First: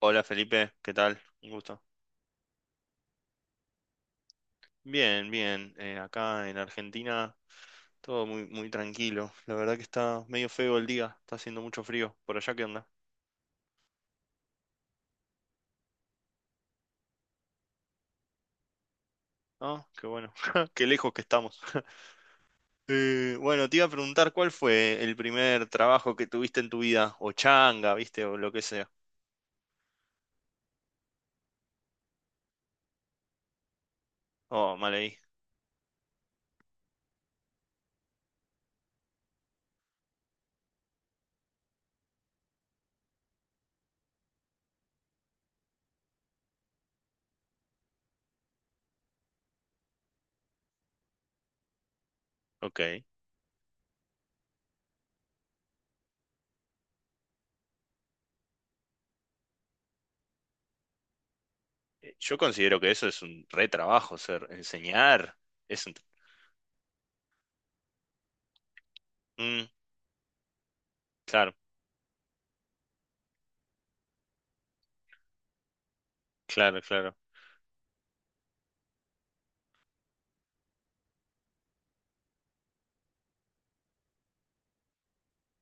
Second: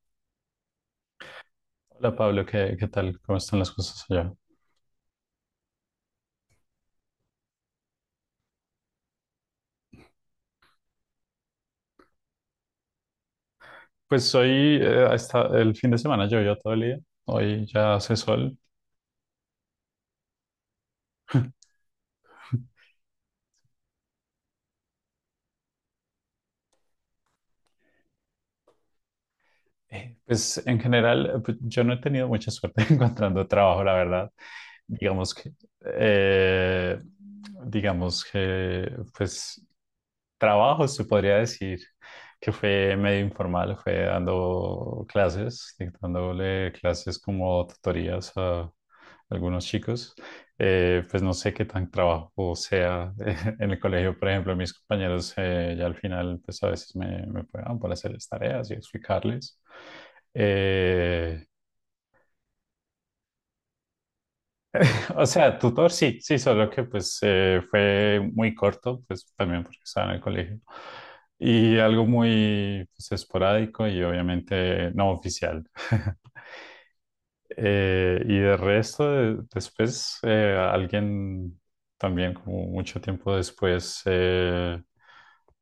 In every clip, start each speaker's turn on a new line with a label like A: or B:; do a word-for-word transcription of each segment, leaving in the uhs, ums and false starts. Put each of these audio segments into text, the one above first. A: Hola Felipe, ¿qué tal? Un gusto.
B: Hola Pablo, ¿qué, qué tal? ¿Cómo están las cosas allá?
A: Bien, bien. Eh, acá en Argentina todo muy, muy tranquilo. La verdad que está medio feo el día, está haciendo mucho frío. ¿Por allá qué onda?
B: Pues hoy, eh, hasta el fin de semana llovió todo el día, hoy ya hace sol.
A: Ah, qué bueno. Qué lejos que estamos. Eh, bueno, te iba a preguntar cuál fue el primer trabajo que tuviste en tu vida, o changa, viste, o lo que sea.
B: Eh, Pues en general, eh, pues, yo no he tenido mucha suerte encontrando trabajo, la verdad.
A: Oh, mal ahí.
B: Digamos que, eh, digamos que, pues trabajo se podría decir que fue medio informal, fue dando clases, dictándole clases como tutorías a algunos chicos. Eh, pues no sé qué tan trabajo
A: Ok. Eh,
B: sea en el colegio, por ejemplo, mis compañeros eh, ya al final, pues a veces me, me pagaban para hacer las tareas y explicarles. Eh,
A: yo considero que eso es un re trabajo, ser
B: o
A: enseñar.
B: sea,
A: Es
B: tutor
A: un...
B: sí, sí, solo que pues eh, fue muy corto, pues también
A: Mm,
B: porque estaba en el colegio.
A: claro,
B: Y algo muy pues, esporádico y obviamente no oficial.
A: claro, claro.
B: Eh, y de resto, de- después, eh, alguien también, como mucho tiempo después, eh,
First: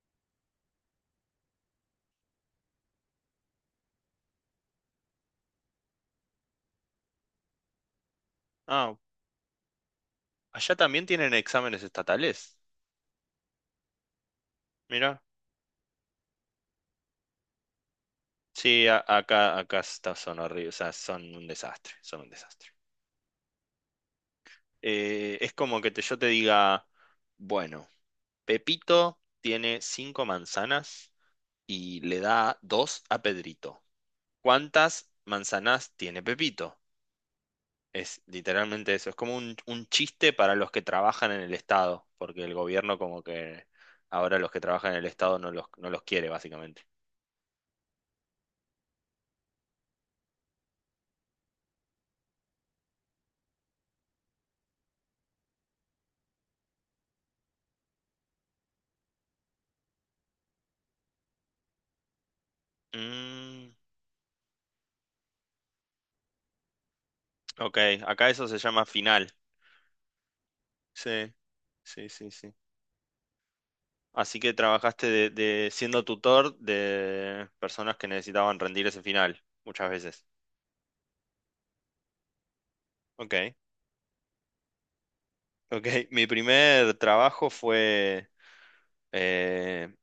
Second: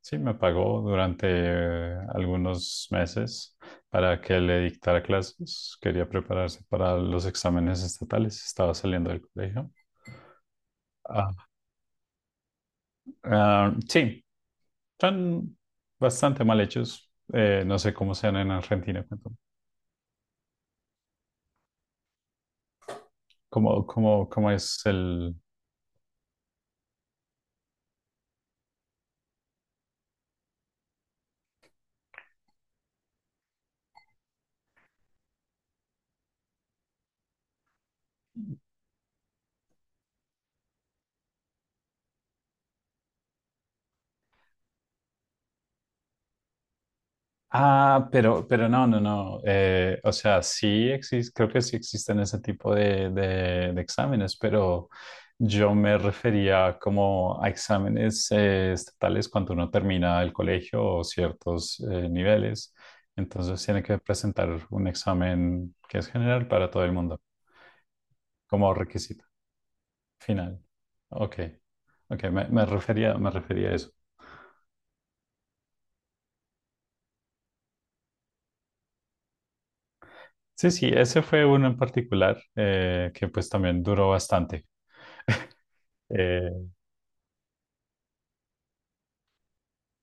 B: sí me pagó durante eh, algunos meses para que le dictara clases. Quería prepararse para los exámenes estatales, estaba
A: Ah,
B: saliendo del colegio.
A: allá también tienen
B: Ah,
A: exámenes estatales.
B: ah, sí,
A: Mira.
B: son bastante mal hechos. Eh, no sé cómo sean en
A: Sí, a-
B: Argentina. Cuéntame.
A: acá, acá está- son horribles, o sea, son un desastre, son un desastre.
B: ¿Cómo, cómo, cómo es el...
A: Eh, es como que te- yo te diga, bueno, Pepito tiene cinco manzanas y le da dos a Pedrito. ¿Cuántas manzanas tiene Pepito? Es literalmente eso, es como un, un chiste para los que trabajan en el Estado, porque el gobierno como que ahora los que trabajan en el Estado no los, no los quiere, básicamente.
B: Ah, pero, pero no, no, no. Eh, o sea, sí existe, creo que sí existen ese tipo de, de- de exámenes, pero yo me refería como a exámenes eh, estatales cuando uno termina el colegio o ciertos eh, niveles. Entonces
A: Mm,
B: tiene que presentar un examen que es general para todo el mundo
A: ok, acá eso se
B: como
A: llama
B: requisito
A: final.
B: final.
A: Sí,
B: Ok,
A: sí,
B: ok,
A: sí,
B: me,
A: sí.
B: me refería, me refería a eso.
A: Así que trabajaste de, de- siendo tutor de personas que necesitaban rendir ese final, muchas veces.
B: Sí, sí, ese fue uno en particular eh, que pues
A: Ok,
B: también duró bastante.
A: ok. Mi
B: Eh,
A: primer trabajo fue, eh,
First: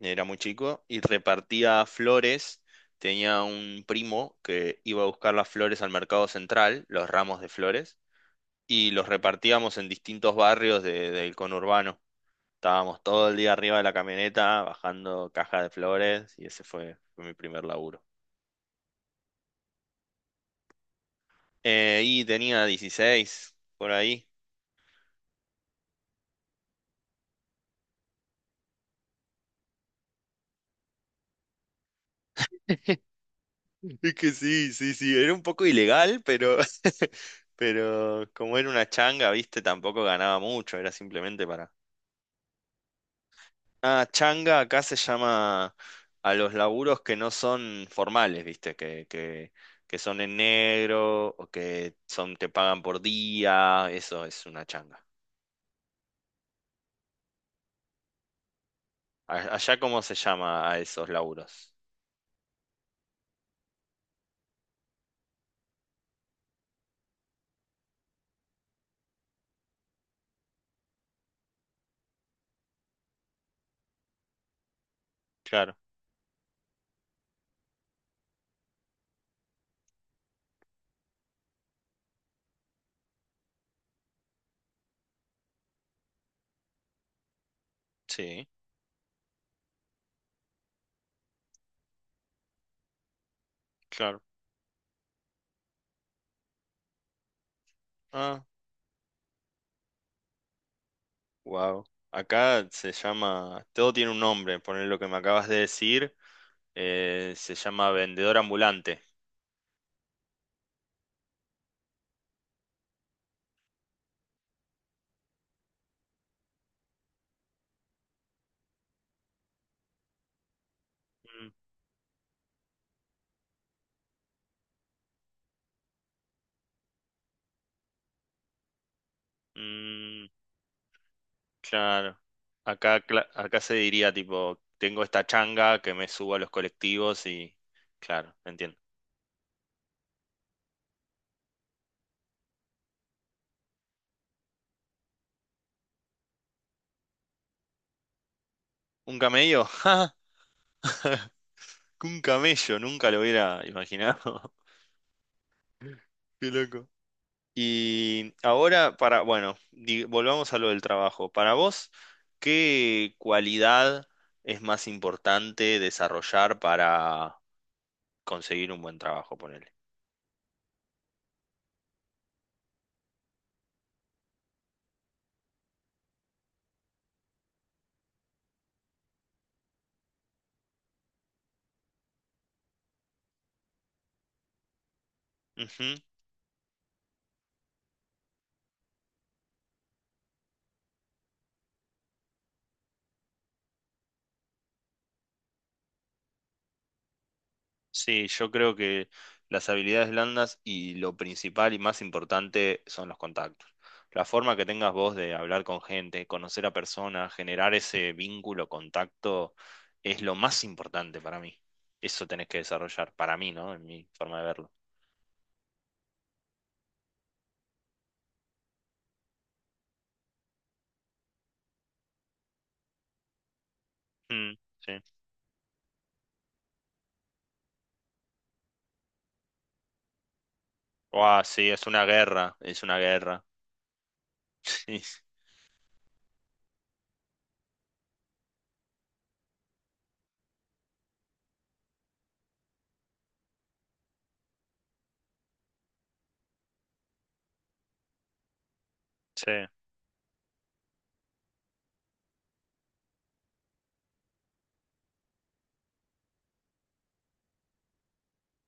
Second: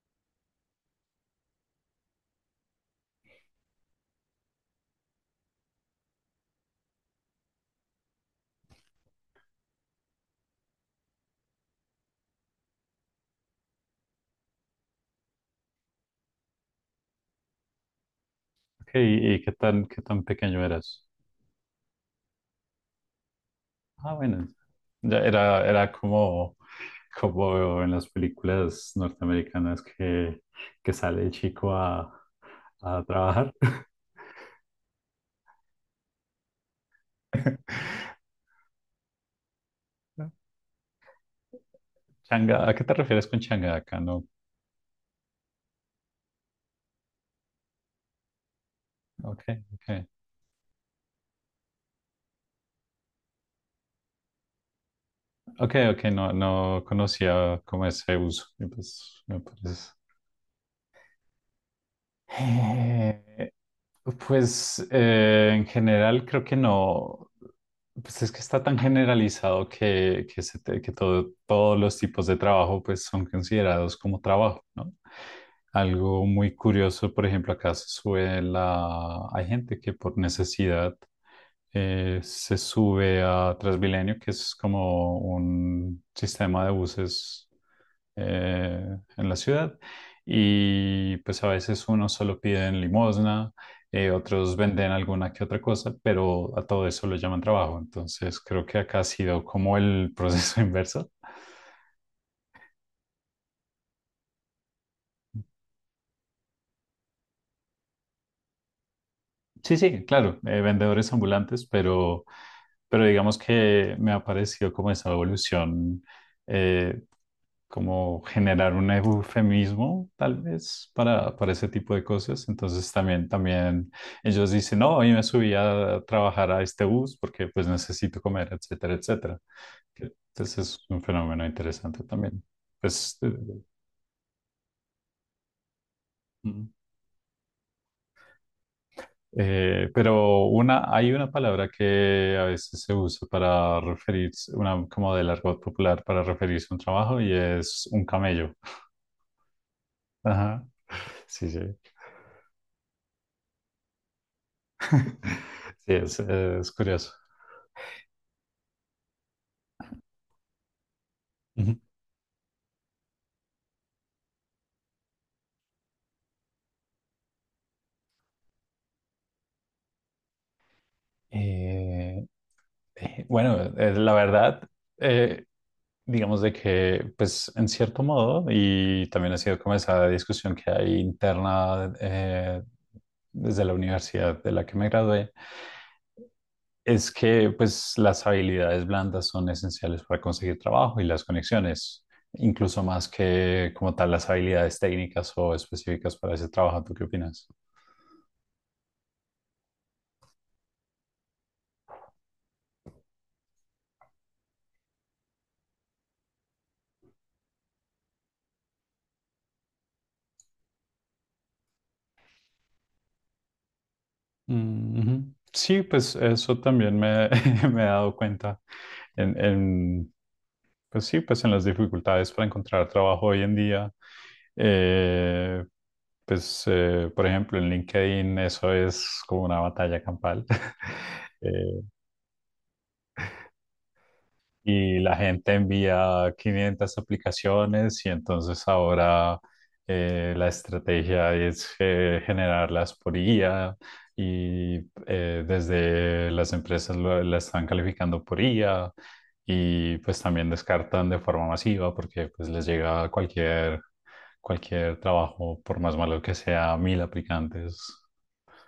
A: era muy chico y repartía flores. Tenía un primo que iba a buscar las flores al mercado central, los ramos de flores, y los repartíamos en distintos barrios de- del conurbano. Estábamos todo el día arriba de la camioneta bajando caja de flores y ese fue, fue mi primer laburo.
B: ok, ¿y, y qué tan, qué tan pequeño eras?
A: Eh, y tenía dieciséis por
B: Ah,
A: ahí.
B: bueno, ya era, era como, como en las películas norteamericanas que, que sale el chico a, a trabajar.
A: Es que sí, sí, sí, era un poco ilegal, pero, pero como era una changa, viste, tampoco ganaba mucho, era simplemente para...
B: Changa, ¿a qué te refieres con changa acá?
A: Ah,
B: No,
A: changa acá se llama a los laburos que no son formales, viste, que,
B: ok,
A: que, que
B: ok.
A: son en negro o que son, te pagan por día, eso es una changa.
B: Ok, ok, no, no conocía como ese uso. Y pues me
A: A- Allá,
B: parece.
A: ¿cómo se llama a esos laburos?
B: Eh, Pues eh, en general creo que no, pues es que está tan generalizado que, que, se te- que todo- todos los tipos de trabajo pues son considerados como trabajo, ¿no?
A: Claro,
B: Algo muy curioso, por ejemplo, acá se sube la, hay gente que por necesidad eh, se sube a Transmilenio, que es como un sistema de buses
A: sí,
B: eh, en la ciudad. Y pues a veces uno solo pide en limosna, eh,
A: claro.
B: otros venden alguna que otra cosa, pero a todo eso lo llaman trabajo. Entonces
A: Ah.
B: creo que acá ha sido como el proceso inverso.
A: Wow. Acá se llama, todo tiene un nombre, poner lo que me acabas de decir, eh, se llama vendedor ambulante.
B: Sí, sí, claro, eh, vendedores ambulantes, pero, pero digamos que me ha parecido como esa evolución, eh, como generar un eufemismo tal vez para,
A: Mm,
B: para ese tipo de cosas. Entonces también, también ellos dicen, no, hoy me subí a trabajar a este bus porque pues necesito comer, etcétera, etcétera.
A: mm,
B: Entonces es un fenómeno interesante
A: claro.
B: también.
A: Acá,
B: Pues,
A: cla-
B: eh,
A: acá se diría tipo, tengo esta changa que me subo a los
B: mm,
A: colectivos y, claro, entiendo.
B: eh, pero una, hay una palabra que a veces se usa para referirse, una como del argot popular para referirse a un trabajo y es un camello.
A: ¿Un camello? ¡Ja!
B: Ajá. Sí, sí.
A: Un camello, nunca lo hubiera imaginado.
B: Sí, es,
A: Qué
B: es
A: loco.
B: curioso.
A: Y ahora para, bueno, di- volvamos a lo del trabajo. Para
B: Ujú.
A: vos, ¿qué cualidad es más importante desarrollar para conseguir un buen trabajo, ponele?
B: Eh, eh, bueno, eh, la verdad, eh, digamos de que, pues en cierto modo, y también ha sido como esa discusión que hay interna eh, desde la universidad de la que me gradué,
A: Ujú.
B: es que pues las habilidades blandas son esenciales para conseguir trabajo y las conexiones, incluso más que como tal las habilidades técnicas o específicas para ese trabajo. ¿Tú qué opinas?
A: Sí, yo creo que las habilidades blandas y lo principal y más importante son los contactos. La forma que tengas vos de hablar con gente, conocer a personas, generar ese vínculo, contacto, es lo más importante para mí. Eso tenés que desarrollar, para mí, ¿no? En mi forma de verlo.
B: Mm, ujú. Sí, pues eso también me, me he dado cuenta en, en pues sí, pues en las dificultades para encontrar trabajo hoy en día,
A: Mm, sí.
B: eh, pues eh, por ejemplo en LinkedIn eso es como una batalla campal.
A: Guau, sí,
B: Eh,
A: es una guerra, es una guerra.
B: y
A: Sí,
B: la gente envía quinientas aplicaciones y entonces ahora eh, la estrategia es eh, generarlas por I A y eh, desde las empresas lo- la están calificando por I A
A: sí,
B: y pues también descartan de forma masiva porque pues les llega cualquier, cualquier trabajo, por más malo que sea, mil aplicantes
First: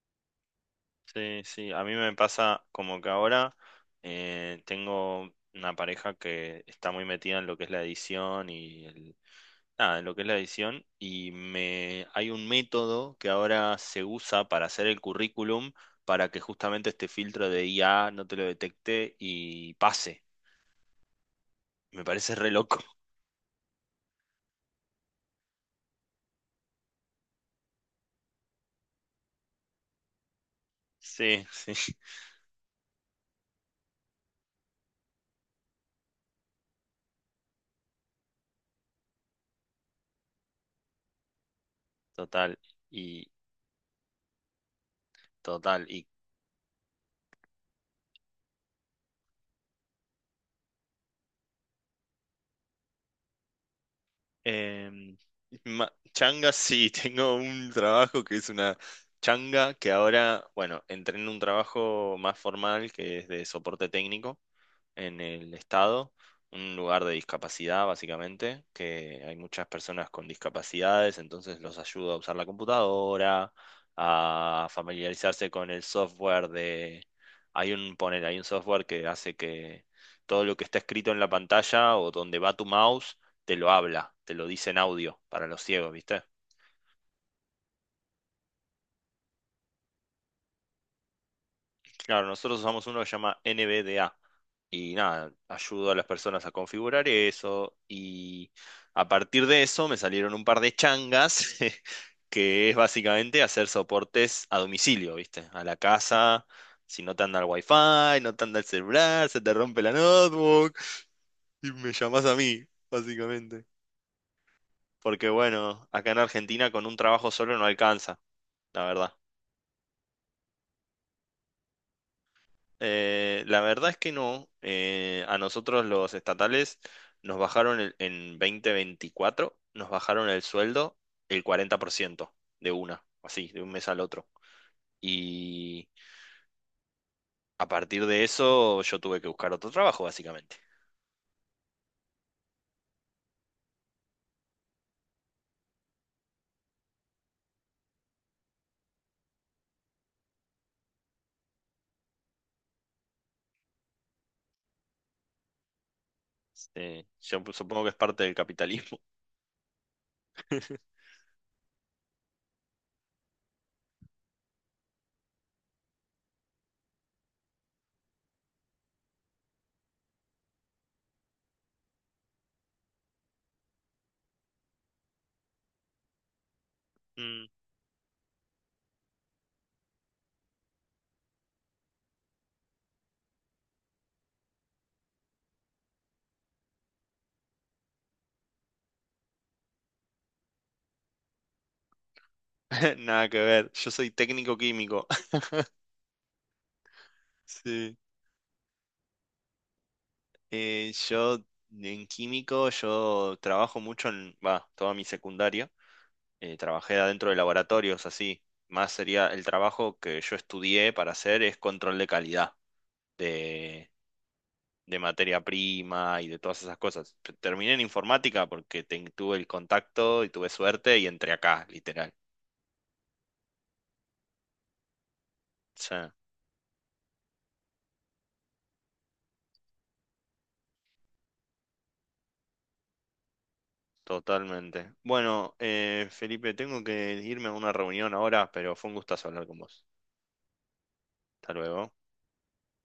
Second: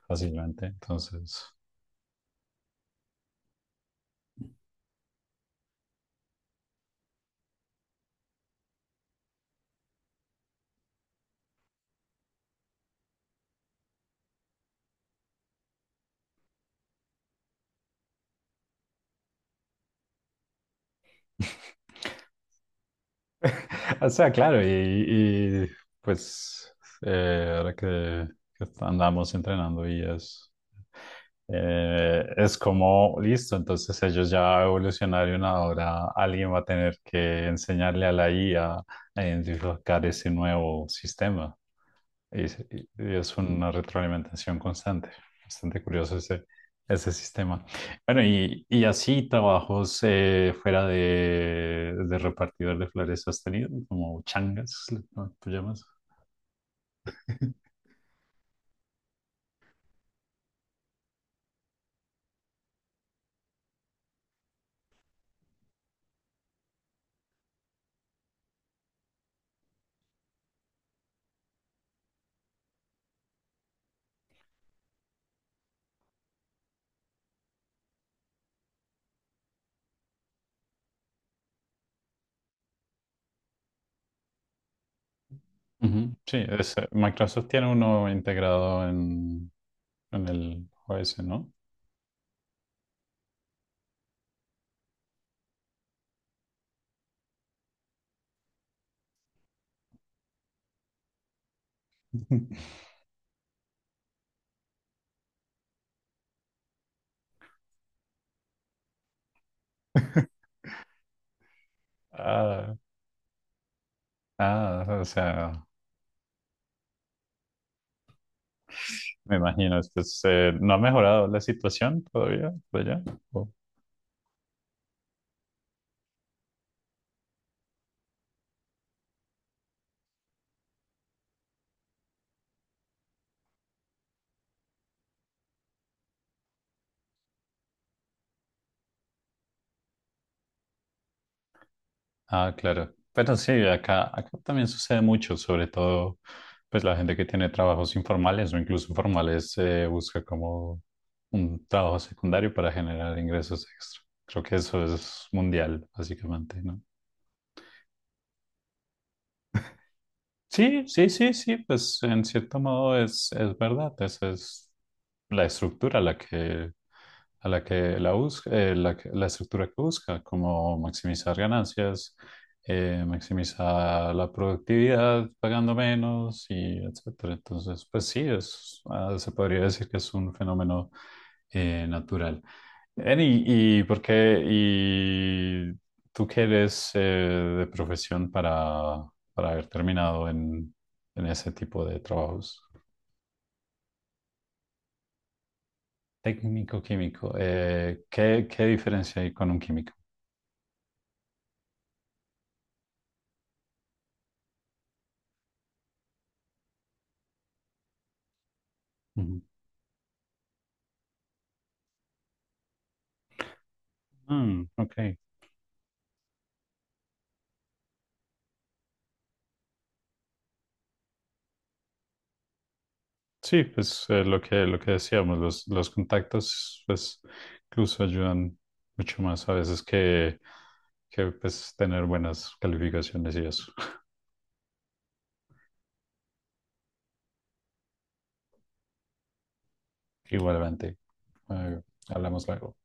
B: fácilmente.
A: sí,
B: Entonces...
A: sí. A mí me pasa como que ahora eh, tengo una pareja que está muy metida en lo que es la edición y el, nada, en lo que es la edición y me hay un método que ahora se usa para hacer el currículum para que justamente este filtro de I A no te lo detecte y pase. Me parece re loco.
B: O sea, claro, y, y, pues eh, ahora que, que andamos entrenando y es,
A: Sí, sí,
B: eh, es como, listo, entonces ellos ya evolucionaron, ahora alguien va a tener que enseñarle a la IA a a identificar ese nuevo sistema. Y,
A: total.
B: es y
A: Y
B: es una retroalimentación constante. Bastante
A: total.
B: curioso ese, ese sistema. Bueno, y, y así trabajos eh, fuera de, de repartidor de flores has tenido, como changas,
A: Em,
B: ¿no? ¿Tú llamas?
A: ma- changa, sí, tengo un trabajo que es una changa que ahora, bueno, entré en un trabajo más formal que es de soporte técnico en el estado, un lugar de discapacidad básicamente, que hay muchas personas con discapacidades, entonces los ayuda a usar la computadora, a familiarizarse con el software de... Hay un, poner, hay un software que hace que todo lo que está escrito en la pantalla o donde va tu mouse, te lo habla, te lo dice en audio para los ciegos,
B: Ujú.
A: ¿viste?
B: Sí, es- eh, Microsoft tiene uno integrado en, en el O S, ¿no?
A: Claro, nosotros usamos uno que se llama N V D A y nada, ayudo a las personas a configurar eso y a partir de eso me salieron un par de changas que es básicamente hacer soportes a domicilio, ¿viste? A la casa, si no te anda el wifi, no te anda el celular, se te rompe la notebook y me llamas a mí,
B: Ah,
A: básicamente.
B: ah, o
A: Porque
B: sea,
A: bueno, acá en Argentina con un trabajo solo no alcanza, la verdad.
B: me imagino, esto es, eh, ¿no ha mejorado la situación todavía por allá?
A: Eh, la verdad es que no. Eh, a nosotros los estatales nos bajaron el- en dos mil veinticuatro, nos bajaron el sueldo el cuarenta por ciento de una, así, de un mes al otro. Y a partir de eso yo tuve que buscar otro trabajo, básicamente.
B: Ah, claro. Pero sí, acá, acá también sucede mucho, sobre todo pues la gente que tiene trabajos informales o incluso formales eh, busca como un trabajo secundario para generar ingresos extra. Creo que eso es mundial, básicamente, ¿no?
A: Eh, yo supongo que es parte del capitalismo.
B: Sí, sí, sí, sí, pues en cierto modo es, es verdad, esa es la estructura la que a la que la busca, eh, la, que- la estructura que busca, como maximizar ganancias, eh, maximizar la productividad pagando menos y etcétera.
A: Mm.
B: Entonces, pues sí, es, ah, se podría decir que es un fenómeno eh, natural. Ven, ¿y, y por qué? ¿Y tú qué eres eh, de profesión para, para haber terminado en, en ese tipo de trabajos?
A: Nada que ver, yo soy técnico químico.
B: Técnico-químico,
A: Sí.
B: eh, ¿qué, qué diferencia hay con un químico?
A: Eh, yo en químico, yo trabajo mucho en, va, toda mi secundaria. Eh, trabajé adentro de laboratorios así. Más sería el trabajo que yo estudié para hacer es control de calidad de,
B: Mm,
A: de
B: ok.
A: materia prima y de todas esas cosas. Terminé en informática porque ten- tuve el contacto y tuve suerte y entré acá, literal.
B: Sí, pues eh, lo que, lo que decíamos, los, los
A: Sí,
B: contactos, pues incluso ayudan mucho más a veces que, que pues, tener buenas calificaciones y eso.
A: totalmente. Bueno, eh, Felipe, tengo que irme a una reunión ahora, pero fue un gustazo hablar con vos.
B: Igualmente,
A: Hasta
B: eh,
A: luego.
B: hablamos luego.